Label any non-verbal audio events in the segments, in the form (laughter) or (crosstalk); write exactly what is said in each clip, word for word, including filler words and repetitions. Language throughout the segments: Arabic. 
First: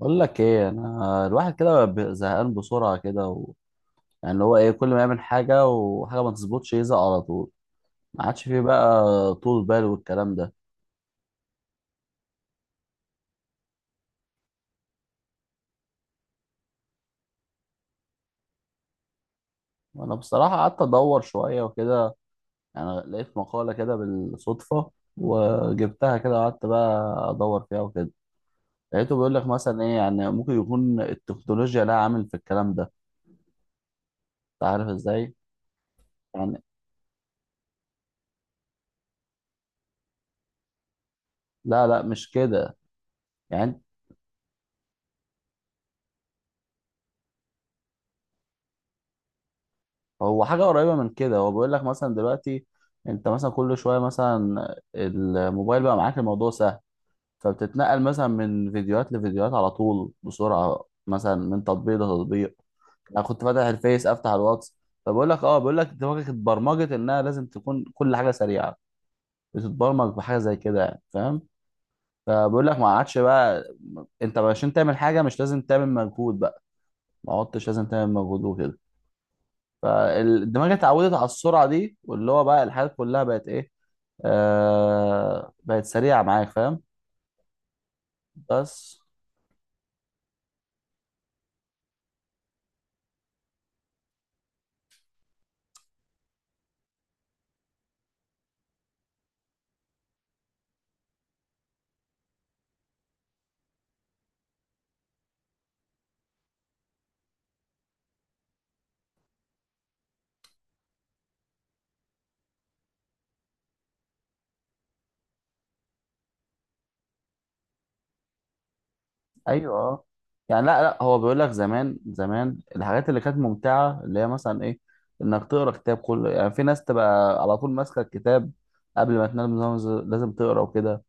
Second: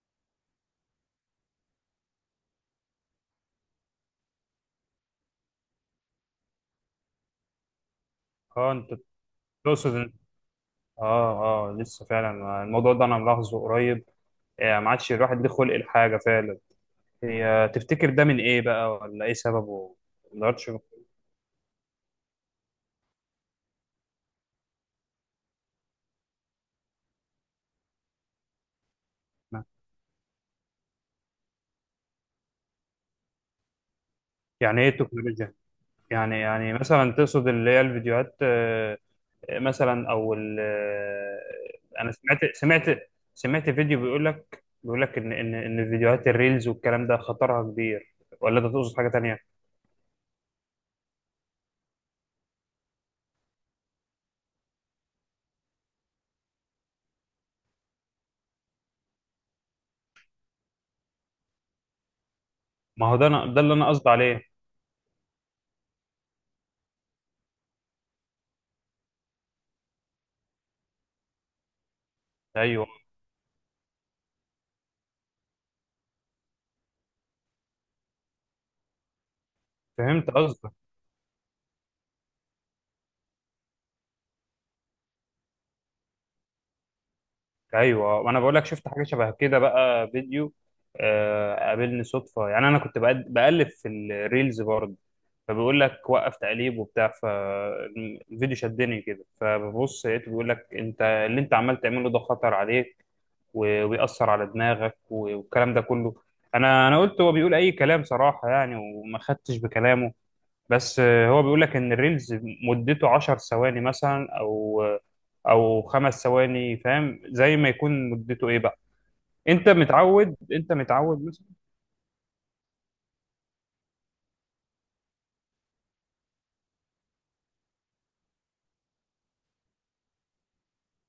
بقول لك ايه، انا الواحد كده ب- زهقان بسرعه كده و... يعني اللي هو ايه، كل ما يعمل حاجه وحاجه ما تظبطش يزهق على طول. ما عادش فيه اه انت بقى طول بال تقصد إن- والكلام ده. اه اه لسه فعلا الموضوع ده انا ملاحظه قريب. آه، ما عادش الواحد ليه خلق الحاجه فعلا. هي تفتكر ده من ايه بقى ولا ايه سببه؟ وانا ما بصراحه قدرتش قعدت ادور شويه وكده، يعني لقيت مقاله كده بالصدفه وجبتها كده وقعدت بقى ادور فيها وكده. لقيته بيقول لك أقنع. مثلا ايه، يعني ممكن يكون التكنولوجيا لها عامل في الكلام ده. انت يعني عارف ايه ازاي؟ التكنولوجيا؟ يعني يعني يعني مثلا تقصد اللي هي الفيديوهات؟ آه، مثلا او ال- لا آه، لا، انا مش سمعت كده سمعت سمعت يعني. فيديو بيقول لك بيقول لك ان ان ان فيديوهات الريلز والكلام ده خطرها كبير، ولا ده تقصد حاجه تانية؟ هو حاجة قريبة من كده. هو بيقول لك مثلا دلوقتي انت مثلا كل شوية مثلا الموبايل بقى معاك الموضوع سهل، فبتتنقل مثلا من فيديوهات لفيديوهات على طول بسرعة، مثلا من تطبيق لتطبيق. ما هو انا ده كنت أنا- فاتح ده اللي انا الفيس قصدي افتح عليه. الواتس. فبقول لك اه، بقول لك دماغك اتبرمجت انها لازم تكون كل حاجة سريعة. بتتبرمج بحاجة زي كده، يعني فاهم. فبقول لك ما ايوه، عادش بقى انت عشان تعمل حاجة مش لازم تعمل مجهود بقى. ما عدتش لازم تعمل مجهود وكده. فهمت قصدك. فالدماغ اتعودت على السرعه دي، واللي هو بقى الحاجات كلها بقت ايه، آه بقت سريعه معاك، فاهم؟ ايوه، وانا بقول لك شفت بس حاجه شبه كده بقى. فيديو آه، قابلني صدفه يعني. انا كنت بقد- بقلب في الريلز برضه، فبيقول لك وقف تقليب وبتاع، فالفيديو شدني كده فببص لقيته بيقول لك انت اللي انت عمال تعمله ده خطر عليك و- وبيأثر على دماغك و- والكلام ده كله. انا انا قلت هو بيقول اي كلام صراحه يعني، وما خدتش بكلامه. بس آه، هو بيقول لك ان الريلز مدته عشر ثواني مثلا او او خمس ثواني، فاهم؟ زي ما يكون مدته ايه بقى. انت ايوه اه. متعود يعني انت لا لا، هو متعود بيقول مثلا. لك زمان زمان الحاجات اللي كانت ممتعه اللي هي مثلا ايه، انك تقرا كتاب كله، يعني في ناس تبقى على طول ماسكه الكتاب قبل ما تنام، لازم لازم تقرا وكده.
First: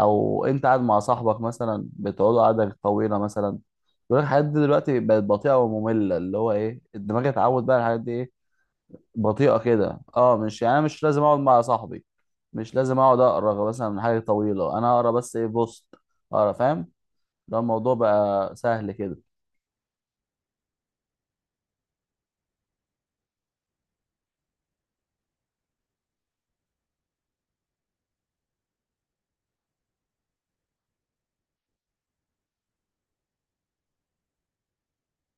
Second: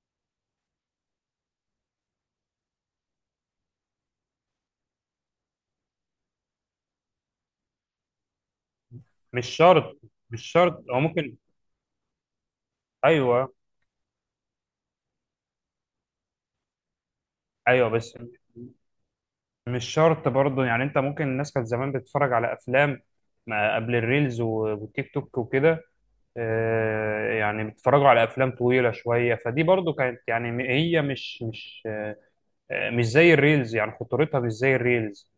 او انت قاعد مع صاحبك مثلا بتقعدوا قعده طويله مثلا. بيقول لك الحاجات دي دلوقتي بقت بطيئه وممله، اللي هو ايه، الدماغ اتعود بقى على الحاجات دي إيه، مش بطيئة شرط. كده اه. مش مش يعني أنا شرط او مش لازم ممكن. اقعد مع صاحبي، مش لازم اقعد ايوه اقرا مثلا من حاجة طويلة، انا اقرا بس ايه، بوست اقرا، فاهم؟ ده ايوه، الموضوع بس بقى سهل كده. مش شرط برضه يعني. انت ممكن، الناس كانت زمان بتتفرج على افلام ما قبل الريلز و- والتيك توك وكده. آه، يعني بيتفرجوا على افلام طويله شويه، فدي برضو كانت يعني م- هي مش مش آه، مش زي الريلز يعني، خطورتها مش زي الريلز،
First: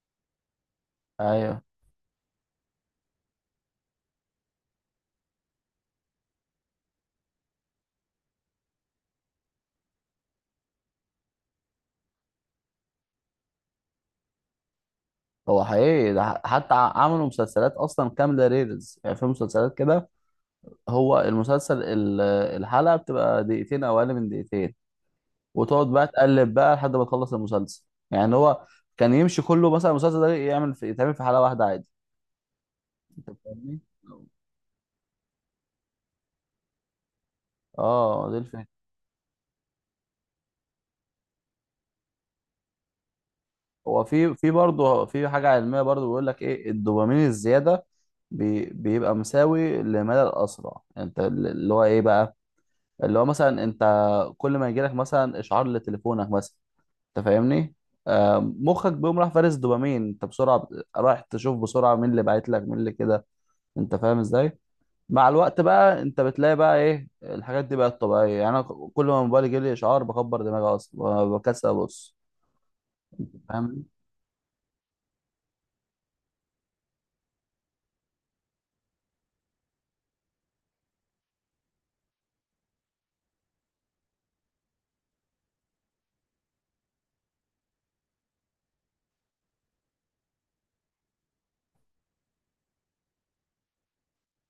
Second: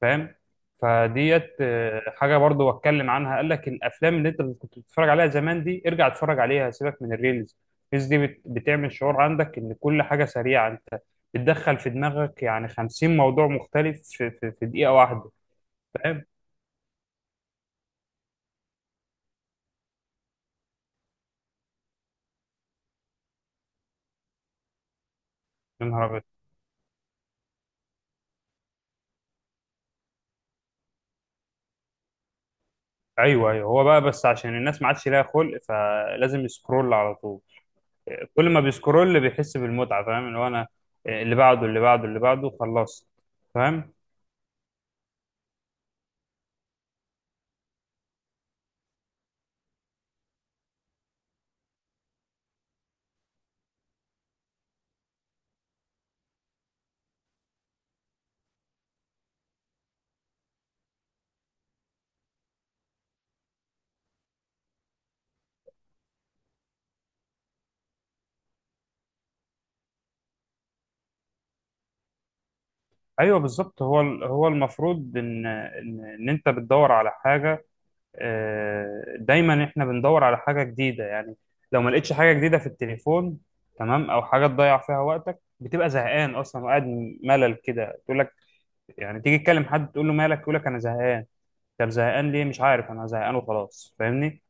فاهم؟ فديت ايوه. آه، حاجه برضو اتكلم عنها، قال لك الافلام اللي انت كنت بتتفرج عليها زمان دي ارجع اتفرج عليها، سيبك من الريلز. الريلز دي بت- بتعمل شعور عندك ان كل حاجه سريعه. انت بتدخل في دماغك يعني خمسين موضوع مختلف في, في, في دقيقه واحده، هو حقيقي ده، فاهم؟ ح- حتى ع- عملوا مسلسلات اصلا كاملة ريلز، يعني في مسلسلات كده. هو المسلسل ال- الحلقة بتبقى دقيقتين او اقل من دقيقتين، يا وتقعد نهار بقى ابيض. تقلب بقى لحد ما تخلص المسلسل. يعني هو كان يمشي كله مثلا، المسلسل ده يعمل في يتعمل في حلقة واحدة عادي. انت ايوه ايوه، فاهمني؟ هو بقى بس عشان الناس ما عادش ليها خلق، فلازم يسكرول على طول. اه دي كل ما الفكرة. بيسكرول بيحس بالمتعه، فاهم؟ اللي هو انا آه، اللي بعده اللي بعده اللي بعده خلاص، فاهم؟ هو في في برضه في حاجة علمية برضه، بيقول لك ايه، الدوبامين الزيادة بي بيبقى مساوي لمدى الأسرع. يعني انت اللي هو ايه بقى، اللي هو مثلا انت كل ما يجيلك مثلا اشعار لتليفونك مثلا، انت فاهمني، آه مخك بيقوم راح فارس دوبامين، انت بسرعة بت- رايح تشوف بسرعة مين اللي بعت لك، مين اللي كده، انت فاهم ازاي؟ مع الوقت بقى انت بتلاقي بقى ايه، الحاجات دي بقت طبيعية. يعني انا كل ما موبايلي يجيلي اشعار بكبر دماغي اصلا، بكسل ابص، ايوه بالظبط. فاهم؟ هو هو المفروض ان ان ان انت بتدور على حاجه. آه، دايما احنا بندور على حاجه جديده يعني. لو ما لقيتش حاجه جديده في التليفون، تمام، او حاجه تضيع فيها وقتك، بتبقى زهقان اصلا وقاعد ملل كده، تقول لك يعني، تيجي تكلم حد تقول له مالك، يقول لك انا زهقان، طب زهقان ليه؟ مش عارف، انا زهقان وخلاص، فاهمني؟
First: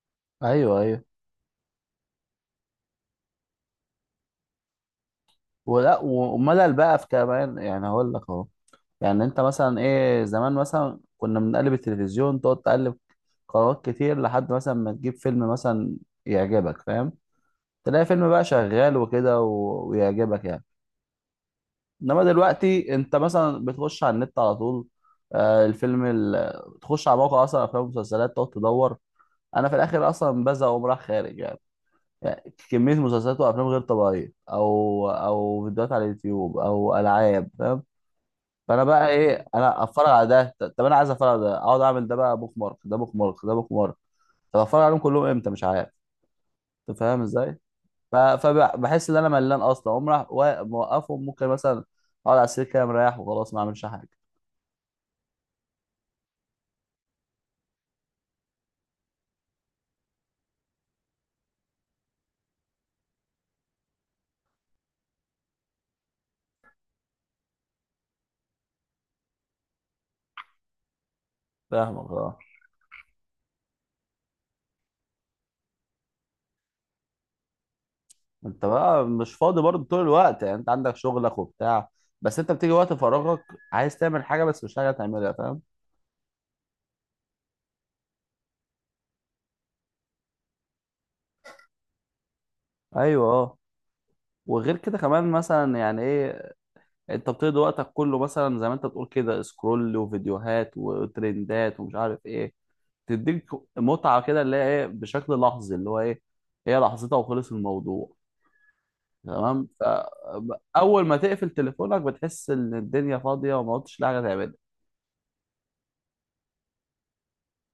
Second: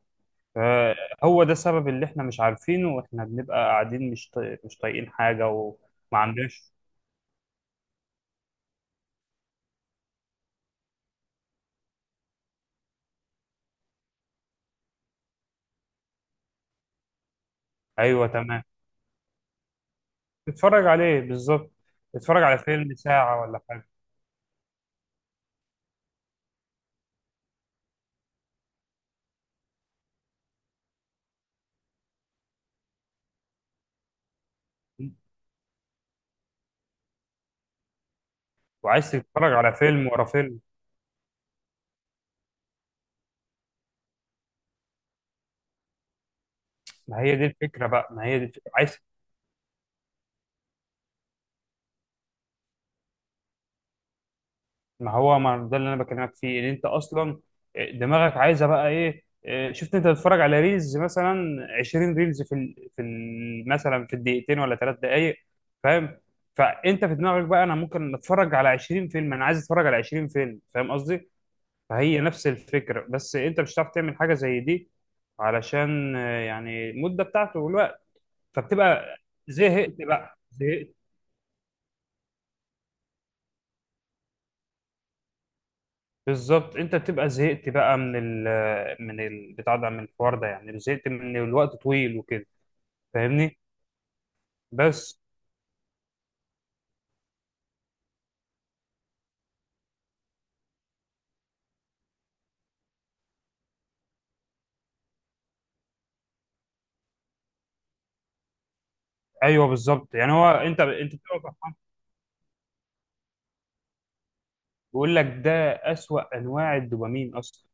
ايوه ايوه. فهو ده السبب اللي احنا مش عارفينه، واحنا بنبقى قاعدين مش طايق- مش طايقين حاجه وما ولا وملل عندناش. بقى في كمان، يعني هقول لك اهو. يعني انت مثلا ايه، زمان مثلا كنا بنقلب التلفزيون، تقعد تقلب قنوات كتير لحد مثلا ما تجيب فيلم مثلا يعجبك، فاهم؟ تلاقي ايوه فيلم بقى تمام. شغال وكده و... ويعجبك يعني. تتفرج عليه بالظبط. انما تتفرج على دلوقتي فيلم انت ساعة ولا مثلا حاجة، بتخش على النت على طول. آه الفيلم ال... تخش على موقع اصلا افلام ومسلسلات، تقعد تدور. انا في الاخر اصلا بزهق واقوم رايح خارج يعني. يعني كمية مسلسلات وافلام غير طبيعية، او او فيديوهات على اليوتيوب او العاب، فاهم؟ فانا بقى وعايز ايه، تتفرج على انا فيلم اتفرج ورا على ده، فيلم. ط- طب انا عايز اتفرج على ده، اقعد اعمل ده بقى بوك مارك، ده بوك مارك، ده بوك مارك. طب اتفرج عليهم كلهم امتى؟ مش عارف. انت ما فاهم هي دي ازاي؟ الفكرة بقى، ف- ما هي دي الفكرة. عايز. فبحس ان انا ملان اصلا، اقوم راح وا- موقفهم ممكن مثلا اقعد على السرير كده مريح وخلاص ما اعملش حاجه. ما هو ما ده اللي انا بكلمك فيه، ان انت اصلا آه، دماغك عايزة بقى ايه. إيه، شفت انت بتتفرج على ريلز مثلا عشرين ريلز في ال... في ال... مثلا في الدقيقتين ولا ثلاث دقايق، فاهم؟ فانت في دماغك بقى انا ممكن اتفرج على عشرين فيلم، انا عايز اتفرج على عشرين فيلم، فاهم قصدي؟ فاهمك فهي اه. نفس الفكرة، بس انت مش هتعرف تعمل حاجة زي دي علشان آه، يعني المدة بتاعته والوقت، انت بقى فبتبقى مش فاضي برضه زهقت طول بقى، الوقت، يعني انت زهقت. عندك شغلك وبتاع، بس انت بتيجي وقت فراغك عايز تعمل حاجه بس مش حاجه تعملها، فاهم؟ بالظبط، انت بتبقى زهقت بقى من ال آه، من ال بتاع ده، من الحوار ده يعني، زهقت من الوقت طويل وكده، ايوه اه. فاهمني؟ وغير كده بس كمان مثلا، يعني ايه، انت بتقضي وقتك كله مثلا زي ما انت بتقول كده، سكرول وفيديوهات وترندات ومش عارف ايه، تديك متعة كده اللي هي ايه، بشكل لحظي، اللي هو ايه، هي لحظتها وخلص الموضوع، تمام؟ ايوه بالظبط. يعني هو انت فأول انت ما بتبقى تقفل فرحان، تليفونك بتحس ان الدنيا فاضية وما قلتش حاجة تعملها. بيقول لك ده اسوأ انواع الدوبامين اصلا.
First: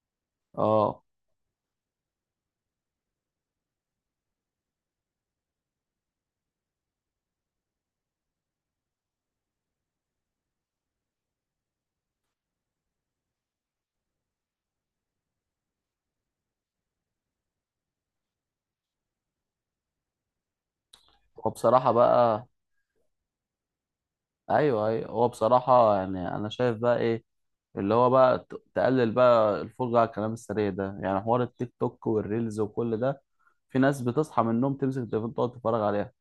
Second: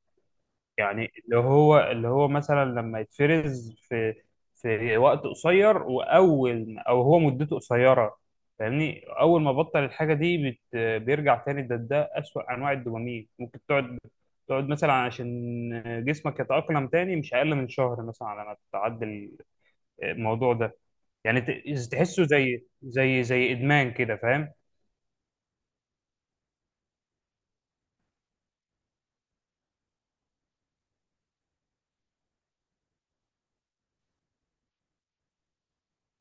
اه. يعني اللي هو اللي هو مثلا لما يتفرز في في وقت قصير، واول او هو مدته قصيره، فاهمني؟ اول ما بطل الحاجه دي بت بيرجع تاني. ده ده اسوأ انواع الدوبامين. ممكن تقعد تقعد مثلا عشان جسمك يتأقلم تاني مش اقل من شهر مثلا على ما تتعدل الموضوع ده. يعني هو ت- بصراحة تحسه بقى، زي زي زي ادمان كده، فاهم؟ ايوه ايوه، هو بصراحة يعني انا شايف بقى ايه، اللي هو بقى ت- تقلل بقى الفرجة على الكلام السريع ده، يعني حوار التيك توك والريلز وكل ده. في ناس بتصحى من النوم تمسك التليفون تقعد تتفرج عليها.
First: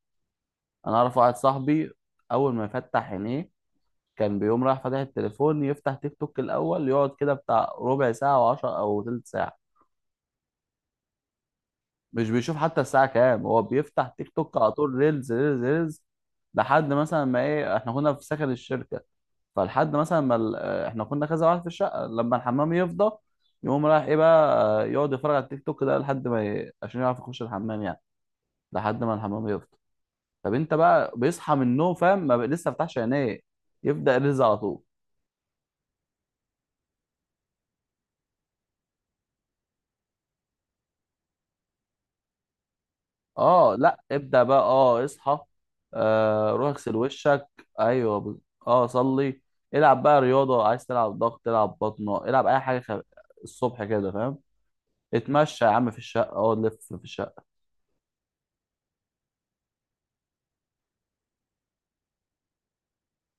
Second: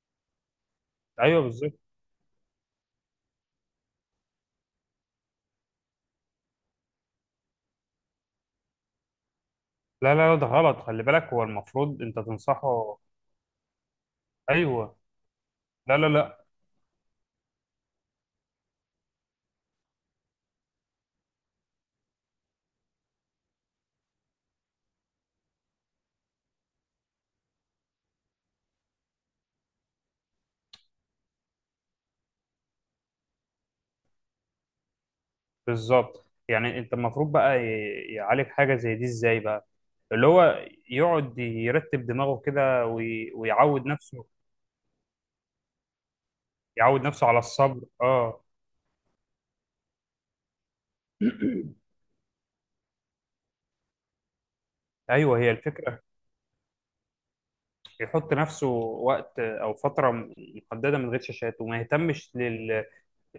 انا اعرف واحد ايوه بالظبط. صاحبي اول ما يفتح عينيه كان بيقوم رايح فاتح التليفون، يفتح تيك توك الاول يقعد كده بتاع ربع ساعه وعشر او تلت ساعه. لا لا لا، ده غلط، خلي بالك، هو المفروض انت مش بيشوف حتى تنصحه. الساعه كام، هو بيفتح تيك توك على طول، ايوه. ريلز ريلز لا ريلز، لا لا. لحد مثلا ما ايه، احنا كنا في سكن الشركه، فلحد مثلا ما ال- آه، احنا كنا كذا واحد في الشقه، لما الحمام يفضى يقوم رايح ايه بقى، آه، يقعد يتفرج على التيك توك ده لحد ما ي... عشان يعرف يخش الحمام، يعني لحد ما الحمام يفضى. طب انت بقى بيصحى من النوم، فاهم، ما بقى لسه فتحش عينيه يبدا يرز على طول. بالظبط، يعني انت المفروض بقى ي- يعالج حاجه زي دي ازاي بقى. اللي هو يقعد يرتب دماغه كده وي- اه ويعود لا، نفسه. ابدا بقى، اه اصحى، آه روح اغسل يعود نفسه على وشك. الصبر، ايوه ب- اه. اه صلي، العب بقى رياضه، عايز تلعب ضغط، العب (clears throat) بطنه، العب اي حاجه خ... الصبح كده، فاهم؟ ايوه، هي اتمشى يا عم في الفكره. الشقه، اقعد لف في الشقه. يحط نفسه وقت او فتره م- محدده من غير شاشات، وما يهتمش لل...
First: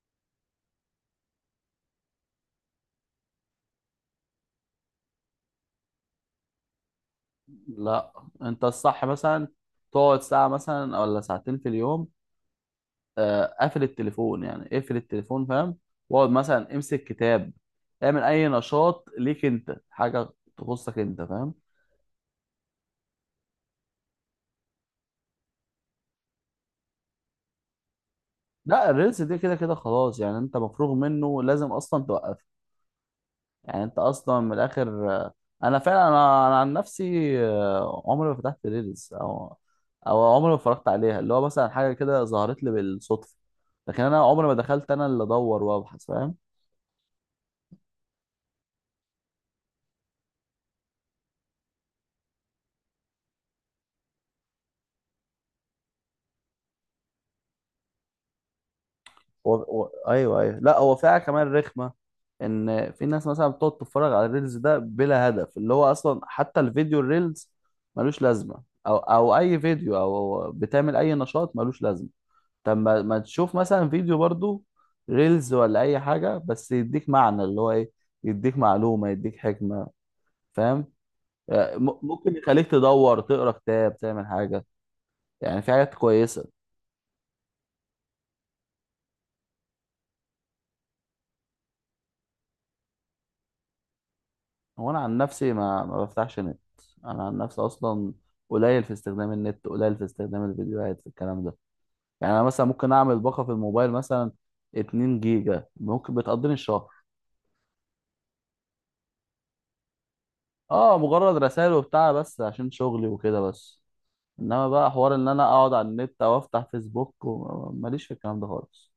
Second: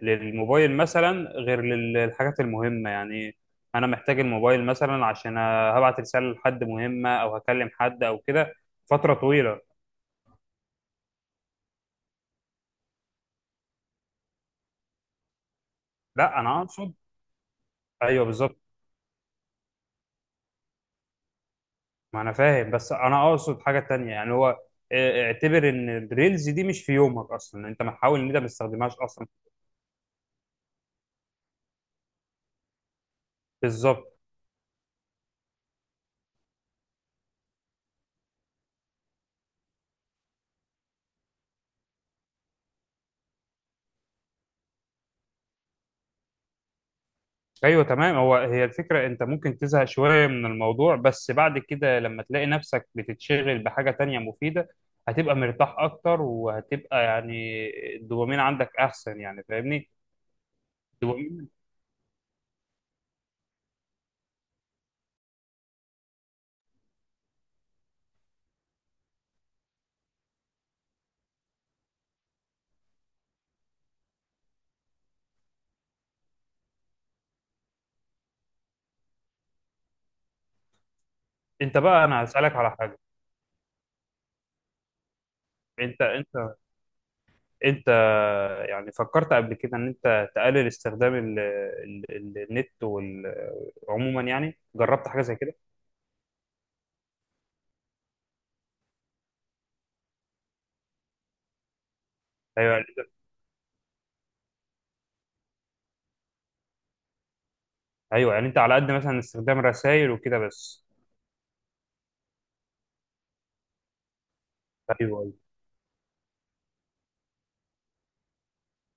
للموبايل مثلا غير للحاجات المهمه يعني. انا محتاج الموبايل مثلا عشان هبعت رساله لحد مهمه او هكلم حد لا او كده. انت الصح فتره مثلا طويله. تقعد ساعه مثلا ولا ساعتين في اليوم. آه، قفل التليفون، يعني اقفل التليفون، فاهم؟ واقعد لا، انا مثلا اقصد. امسك كتاب، اعمل ايوه اي بالظبط. نشاط ليك انت، حاجه تخصك انت، فاهم؟ ما انا فاهم، بس انا اقصد حاجه تانية يعني. هو اه، اعتبر ان الريلز دي مش في يومك اصلا، انت محاول ان انت ما لا تستخدمهاش الريلز اصلا. دي كده كده خلاص، يعني انت مفروغ منه، لازم اصلا توقف. يعني انت بالظبط. اصلا من الاخر آه، انا فعلا انا, أنا عن نفسي آه، عمري ما فتحت ريلز، او او عمري ما اتفرجت عليها، اللي هو مثلا حاجه كده ظهرت لي بالصدفه، لكن انا عمري ما دخلت انا اللي ادور وابحث، فاهم؟ ايوه تمام، هو هي الفكره. انت ممكن تزهق شويه من الموضوع، بس بعد كده لما تلاقي نفسك بتتشغل بحاجه تانية مفيده، هتبقى مرتاح اكتر، وهتبقى يعني الدوبامين عندك احسن يعني، و... و... فاهمني؟ ايوه ايوه. لا هو فيها الدوبامين. كمان رخمه، ان في ناس مثلا بتقعد تتفرج على الريلز ده بلا هدف، اللي هو اصلا حتى الفيديو الريلز ملوش لازمه، او او اي فيديو، او بتعمل اي نشاط ملوش لازمه. طب ما... ما تشوف مثلا فيديو برضو، ريلز ولا اي حاجه، بس يديك معنى، اللي هو ايه، يديك معلومه يديك حكمه، فاهم؟ آه، انت م... بقى، انا ممكن هسالك على يخليك حاجه. تدور تقرا كتاب تعمل حاجه. يعني في حاجات انت انت كويسه. انت يعني فكرت قبل كده ان انت تقلل استخدام ال ال ال النت وال- عموما يعني؟ هو انا جربت عن حاجه زي نفسي كده؟ ما ما بفتحش نت، انا عن نفسي اصلا قليل في استخدام النت، قليل في استخدام الفيديوهات في الكلام ده. يعني انا مثلا ايوه ممكن اعمل باقه في الموبايل مثلا 2 جيجا ممكن بتقضيني الشهر. ايوه. يعني انت على قد مثلا استخدام رسائل وكده بس. اه مجرد رسائل وبتاع بس عشان شغلي وكده بس. انما بقى حوار ايوه ان انا ايوه. اقعد على النت او افتح فيسبوك و- ماليش في الكلام ده خالص.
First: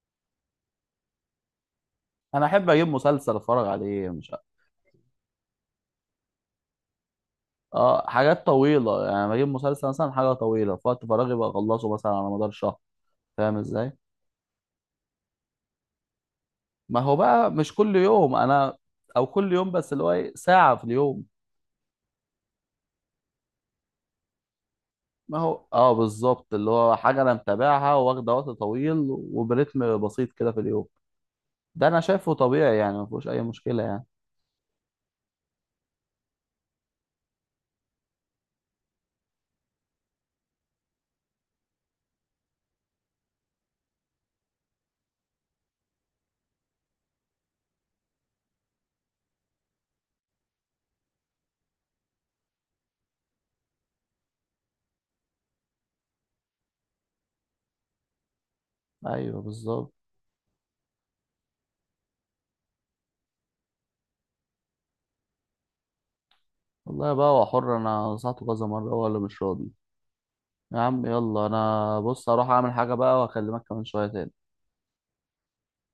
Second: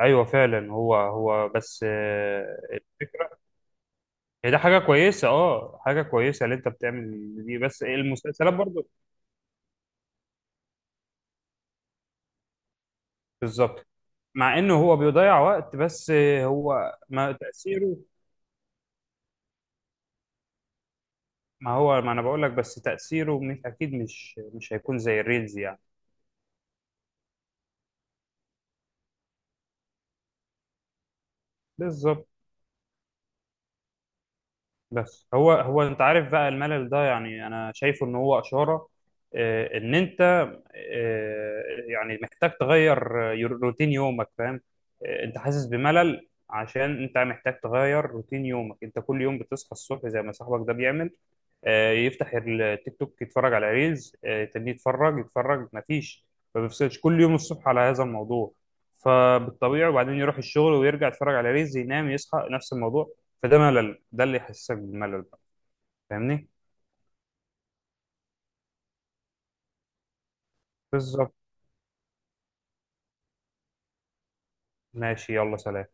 أيوة فعلا. هو هو بس انا آه، احب اجيب مسلسل الفكره. اتفرج عليه، مش عارف. هي ده حاجه كويسه، اه، حاجه كويسه اللي انت بتعمل دي، بس اه حاجات المسلسلات برضو. طويله، يعني بجيب مسلسل مثلا حاجه طويله في وقت فراغي، بخلصه مثلا على مدار شهر، فاهم بالظبط. ازاي؟ مع انه هو بيضيع وقت، بس آه، هو ما هو ما بقى مش كل تاثيره. يوم، انا او كل يوم بس اللي هو ايه، ساعة في اليوم. ما هو ما انا بقول لك، بس تاثيره مش اكيد، مش مش هيكون زي ما الريلز هو يعني. اه بالظبط، اللي هو حاجة انا متابعها، واخدة وقت طويل وبرتم بسيط كده في اليوم، ده انا بالظبط. شايفه طبيعي يعني، ما فيهوش اي مشكلة يعني. بس هو هو انت عارف بقى الملل ده، يعني انا شايفه ان هو اشاره آه، ان انت آه، يعني محتاج تغير آه، روتين يومك، فاهم؟ آه، انت حاسس بملل عشان انت محتاج تغير روتين يومك. انت كل يوم بتصحى الصبح زي ما صاحبك ده بيعمل، آه، يفتح التيك توك، يتفرج على ريلز، آه، يتني يتفرج يتفرج مفيش، ما بيفصلش كل يوم الصبح على هذا الموضوع، ايوه فبالطبيعي. بالظبط. وبعدين يروح الشغل ويرجع يتفرج على ريلز، ينام، يصحى نفس الموضوع. فده ملل، ده اللي يحسسك بالملل بقى، فاهمني؟ والله بقى هو حر، انا نصحته كذا مرة هو اللي مش راضي. يا عم بالظبط. يلا، انا بص اروح اعمل حاجة بقى واكلمك كمان شوية تاني. ماشي، يلا سلام.